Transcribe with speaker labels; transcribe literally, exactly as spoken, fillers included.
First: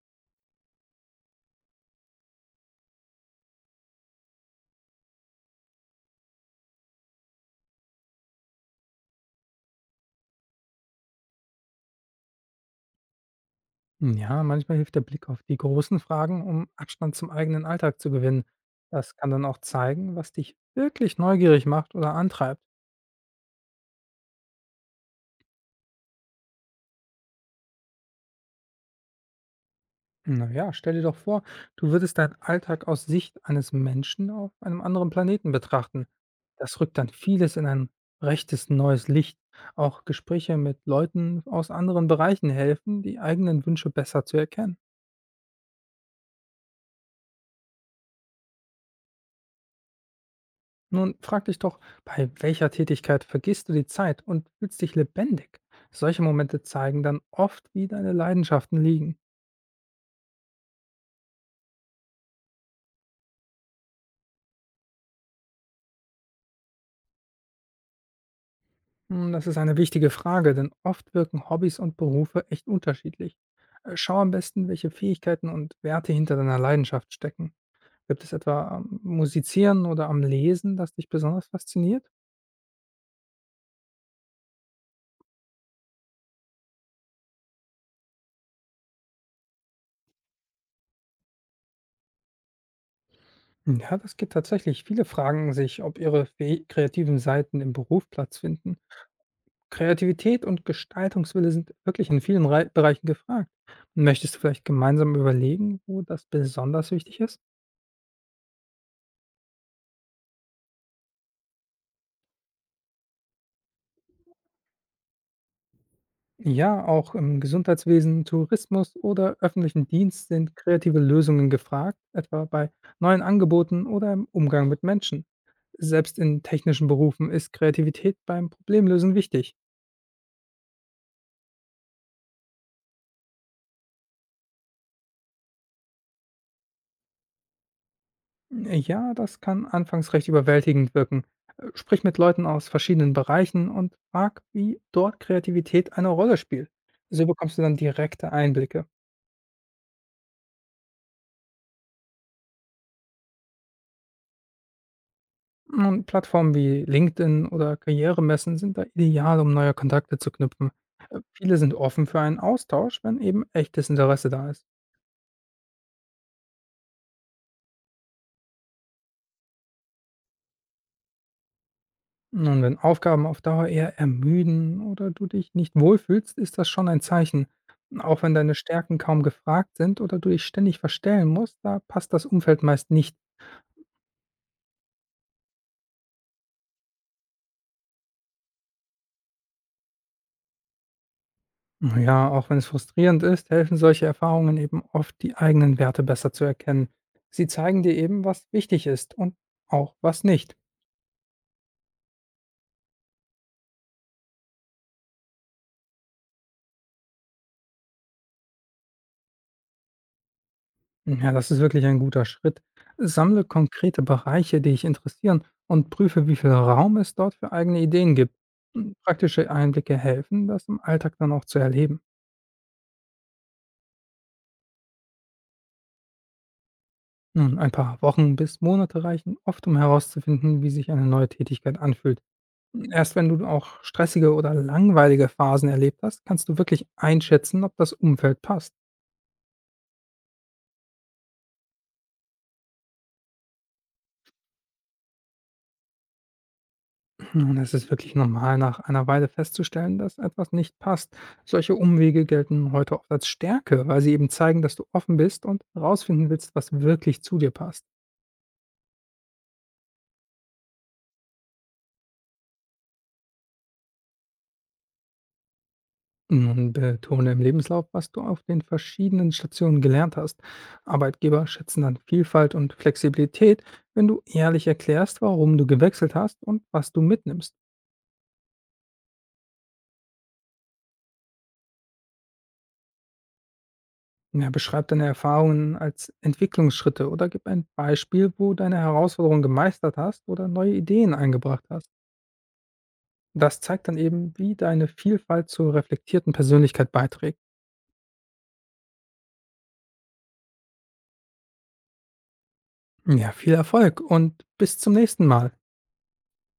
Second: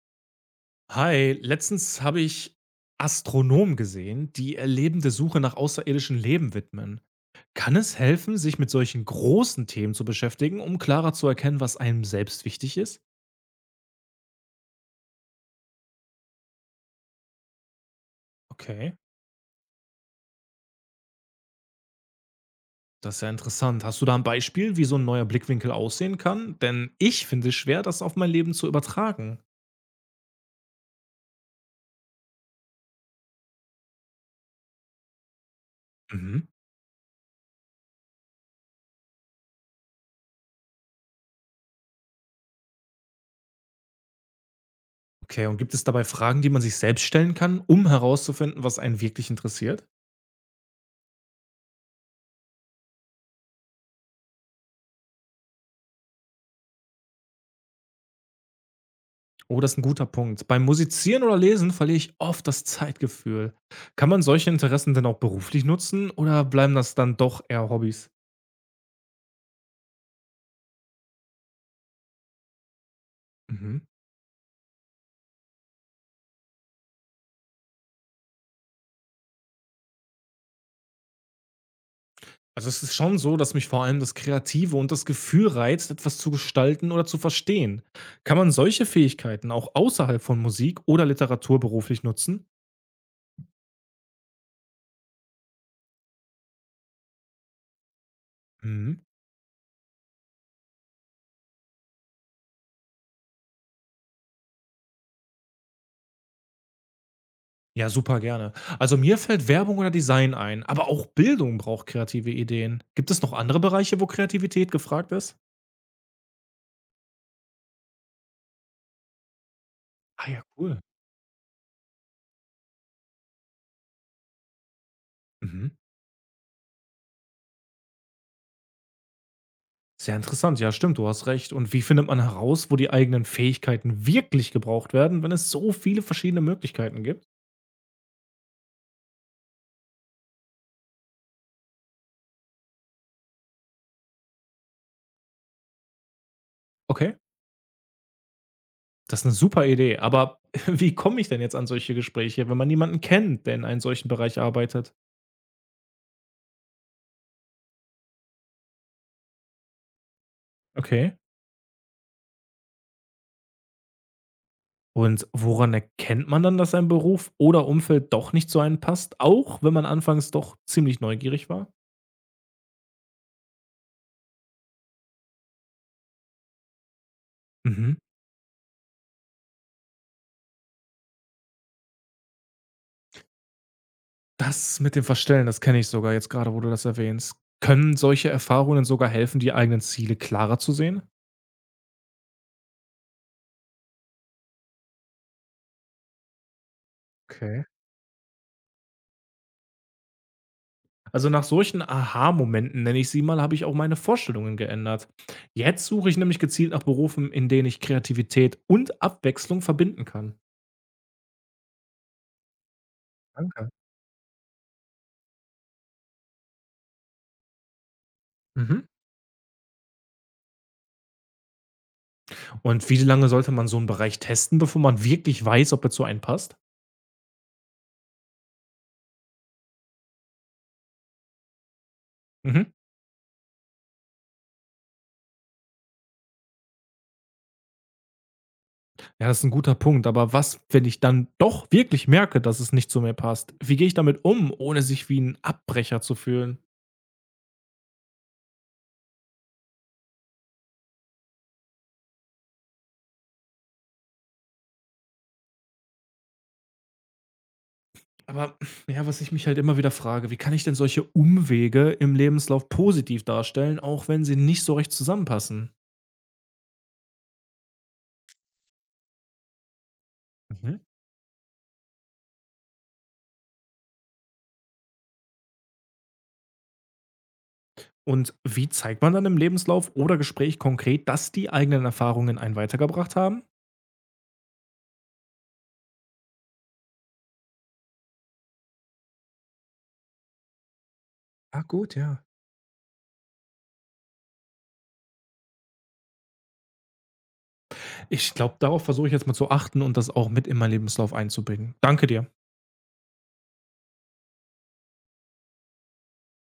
Speaker 1: Hi, letztens habe ich Astronomen gesehen, die ihr Leben der Suche nach außerirdischem Leben widmen. Kann es helfen, sich mit solchen großen Themen zu beschäftigen, um klarer zu erkennen, was einem selbst wichtig ist?
Speaker 2: Hm, Ja, manchmal hilft der Blick auf die großen Fragen, um Abstand zum eigenen Alltag zu gewinnen.
Speaker 1: Okay,
Speaker 2: Das kann dann auch zeigen, was dich wirklich neugierig macht oder antreibt.
Speaker 1: das ist ja interessant. Hast du da ein Beispiel, wie so ein neuer Blickwinkel aussehen kann? Denn ich finde es schwer, das auf mein Leben zu übertragen.
Speaker 2: Naja, stell dir doch vor, du würdest deinen Alltag aus Sicht eines Menschen auf einem anderen Planeten betrachten.
Speaker 1: Mhm.
Speaker 2: Das rückt dann vieles in ein rechtes neues Licht. Auch Gespräche mit Leuten aus anderen Bereichen helfen, die eigenen Wünsche besser zu erkennen.
Speaker 1: Okay, und gibt es dabei Fragen, die man sich selbst stellen kann, um herauszufinden, was einen wirklich interessiert?
Speaker 2: Nun frag dich doch, bei welcher Tätigkeit vergisst du die Zeit und fühlst dich lebendig? Solche Momente zeigen dann oft, wie deine Leidenschaften liegen.
Speaker 1: Oh, das ist ein guter Punkt. Beim Musizieren oder Lesen verliere ich oft das Zeitgefühl. Kann man solche Interessen denn auch beruflich nutzen oder bleiben das dann doch eher Hobbys?
Speaker 2: Hm, Das ist eine wichtige Frage, denn oft wirken Hobbys und Berufe echt unterschiedlich.
Speaker 1: Mhm.
Speaker 2: Äh, Schau am besten, welche Fähigkeiten und Werte hinter deiner Leidenschaft stecken. Gibt es etwa am Musizieren oder am Lesen, das dich besonders fasziniert?
Speaker 1: Also, es ist schon so, dass mich vor allem das Kreative und das Gefühl reizt, etwas zu gestalten oder zu verstehen. Kann man solche Fähigkeiten auch außerhalb von Musik oder Literatur beruflich nutzen?
Speaker 2: Hm, ja, das gibt tatsächlich. Viele fragen sich, ob ihre fäh- kreativen Seiten im Beruf Platz finden.
Speaker 1: Mhm.
Speaker 2: Kreativität und Gestaltungswille sind wirklich in vielen Rei Bereichen gefragt. Möchtest du vielleicht gemeinsam überlegen, wo das besonders wichtig ist?
Speaker 1: Ja, super gerne. Also, mir fällt Werbung oder Design ein, aber auch Bildung braucht kreative Ideen. Gibt es noch andere Bereiche, wo Kreativität gefragt ist?
Speaker 2: Ja, auch im Gesundheitswesen, Tourismus oder öffentlichen Dienst
Speaker 1: Ah ja,
Speaker 2: sind
Speaker 1: cool.
Speaker 2: kreative Lösungen gefragt, etwa bei neuen Angeboten oder im Umgang mit Menschen.
Speaker 1: Mhm.
Speaker 2: Selbst in technischen Berufen ist Kreativität beim Problemlösen wichtig.
Speaker 1: Sehr interessant, ja, stimmt, du hast recht. Und wie findet man heraus, wo die eigenen Fähigkeiten wirklich gebraucht werden, wenn es so viele verschiedene Möglichkeiten gibt?
Speaker 2: Ja, das kann anfangs recht überwältigend wirken. Äh, Sprich mit Leuten aus verschiedenen Bereichen und frag, wie dort Kreativität eine Rolle spielt.
Speaker 1: Okay,
Speaker 2: So bekommst du dann direkte Einblicke.
Speaker 1: das ist eine super Idee, aber wie komme ich denn jetzt an solche Gespräche, wenn man niemanden kennt, der in einem solchen Bereich arbeitet?
Speaker 2: Und Plattformen wie LinkedIn oder Karrieremessen sind da ideal, um neue Kontakte zu knüpfen.
Speaker 1: Okay.
Speaker 2: Äh, Viele sind offen für einen Austausch, wenn eben echtes Interesse da ist.
Speaker 1: Und woran erkennt man dann, dass ein Beruf oder Umfeld doch nicht zu einem passt, auch wenn man anfangs doch ziemlich neugierig war?
Speaker 2: Nun, wenn Aufgaben auf Dauer eher ermüden oder du dich nicht wohlfühlst, ist das schon ein Zeichen.
Speaker 1: Mhm.
Speaker 2: Auch wenn deine Stärken kaum gefragt sind oder du dich ständig verstellen musst, da passt das Umfeld meist nicht.
Speaker 1: Das mit dem Verstellen, das kenne ich sogar jetzt gerade, wo du das erwähnst. Können solche Erfahrungen sogar helfen, die eigenen Ziele klarer zu sehen?
Speaker 2: Ja, auch wenn es frustrierend ist, helfen solche Erfahrungen eben oft, die eigenen Werte besser zu erkennen. Sie
Speaker 1: Okay.
Speaker 2: zeigen dir eben, was wichtig ist und auch was nicht.
Speaker 1: Also nach solchen Aha-Momenten, nenne ich sie mal, habe ich auch meine Vorstellungen geändert. Jetzt suche ich nämlich gezielt nach Berufen, in denen ich Kreativität und Abwechslung verbinden kann.
Speaker 2: Ja, das ist wirklich ein guter Schritt. Sammle
Speaker 1: Danke.
Speaker 2: konkrete Bereiche, die dich interessieren und prüfe, wie viel Raum es dort für eigene Ideen gibt.
Speaker 1: Mhm.
Speaker 2: Hm, Praktische Einblicke helfen, das im Alltag dann auch zu erleben.
Speaker 1: Und wie lange sollte man so einen Bereich testen, bevor man wirklich weiß, ob er zu einem passt?
Speaker 2: Nun, ein paar Wochen bis Monate reichen oft, um herauszufinden, wie sich eine neue Tätigkeit anfühlt.
Speaker 1: Mhm.
Speaker 2: Hm, Erst wenn du auch stressige oder langweilige Phasen erlebt hast, kannst du wirklich einschätzen, ob das Umfeld passt.
Speaker 1: Ja, das ist ein guter Punkt. Aber was, wenn ich dann doch wirklich merke, dass es nicht zu mir passt? Wie gehe ich damit um, ohne sich wie ein Abbrecher zu fühlen?
Speaker 2: Nun, es ist wirklich normal, nach einer Weile festzustellen, dass etwas nicht passt. Solche Umwege gelten heute oft als Stärke, weil sie eben zeigen, dass du offen bist und herausfinden willst, was wirklich zu dir passt.
Speaker 1: Aber ja, was ich mich halt immer wieder frage, wie kann ich denn solche Umwege im Lebenslauf positiv darstellen, auch wenn sie nicht so recht zusammenpassen?
Speaker 2: Nun betone im Lebenslauf, was du auf den verschiedenen Stationen gelernt hast.
Speaker 1: Mhm.
Speaker 2: Arbeitgeber schätzen dann Vielfalt und Flexibilität, wenn du ehrlich erklärst, warum du gewechselt hast und was du mitnimmst.
Speaker 1: Und wie zeigt man dann im Lebenslauf oder Gespräch konkret, dass die eigenen Erfahrungen einen weitergebracht haben?
Speaker 2: Ja, beschreib deine Erfahrungen als Entwicklungsschritte oder gib ein Beispiel, wo deine Herausforderung gemeistert hast oder neue Ideen eingebracht
Speaker 1: Ah,
Speaker 2: hast.
Speaker 1: gut, ja.
Speaker 2: Das zeigt dann eben, wie deine Vielfalt zur reflektierten Persönlichkeit beiträgt.
Speaker 1: Ich glaube, darauf versuche ich jetzt mal zu achten und das auch mit in meinen Lebenslauf einzubringen. Danke dir.
Speaker 2: Ja, viel Erfolg und bis zum nächsten Mal.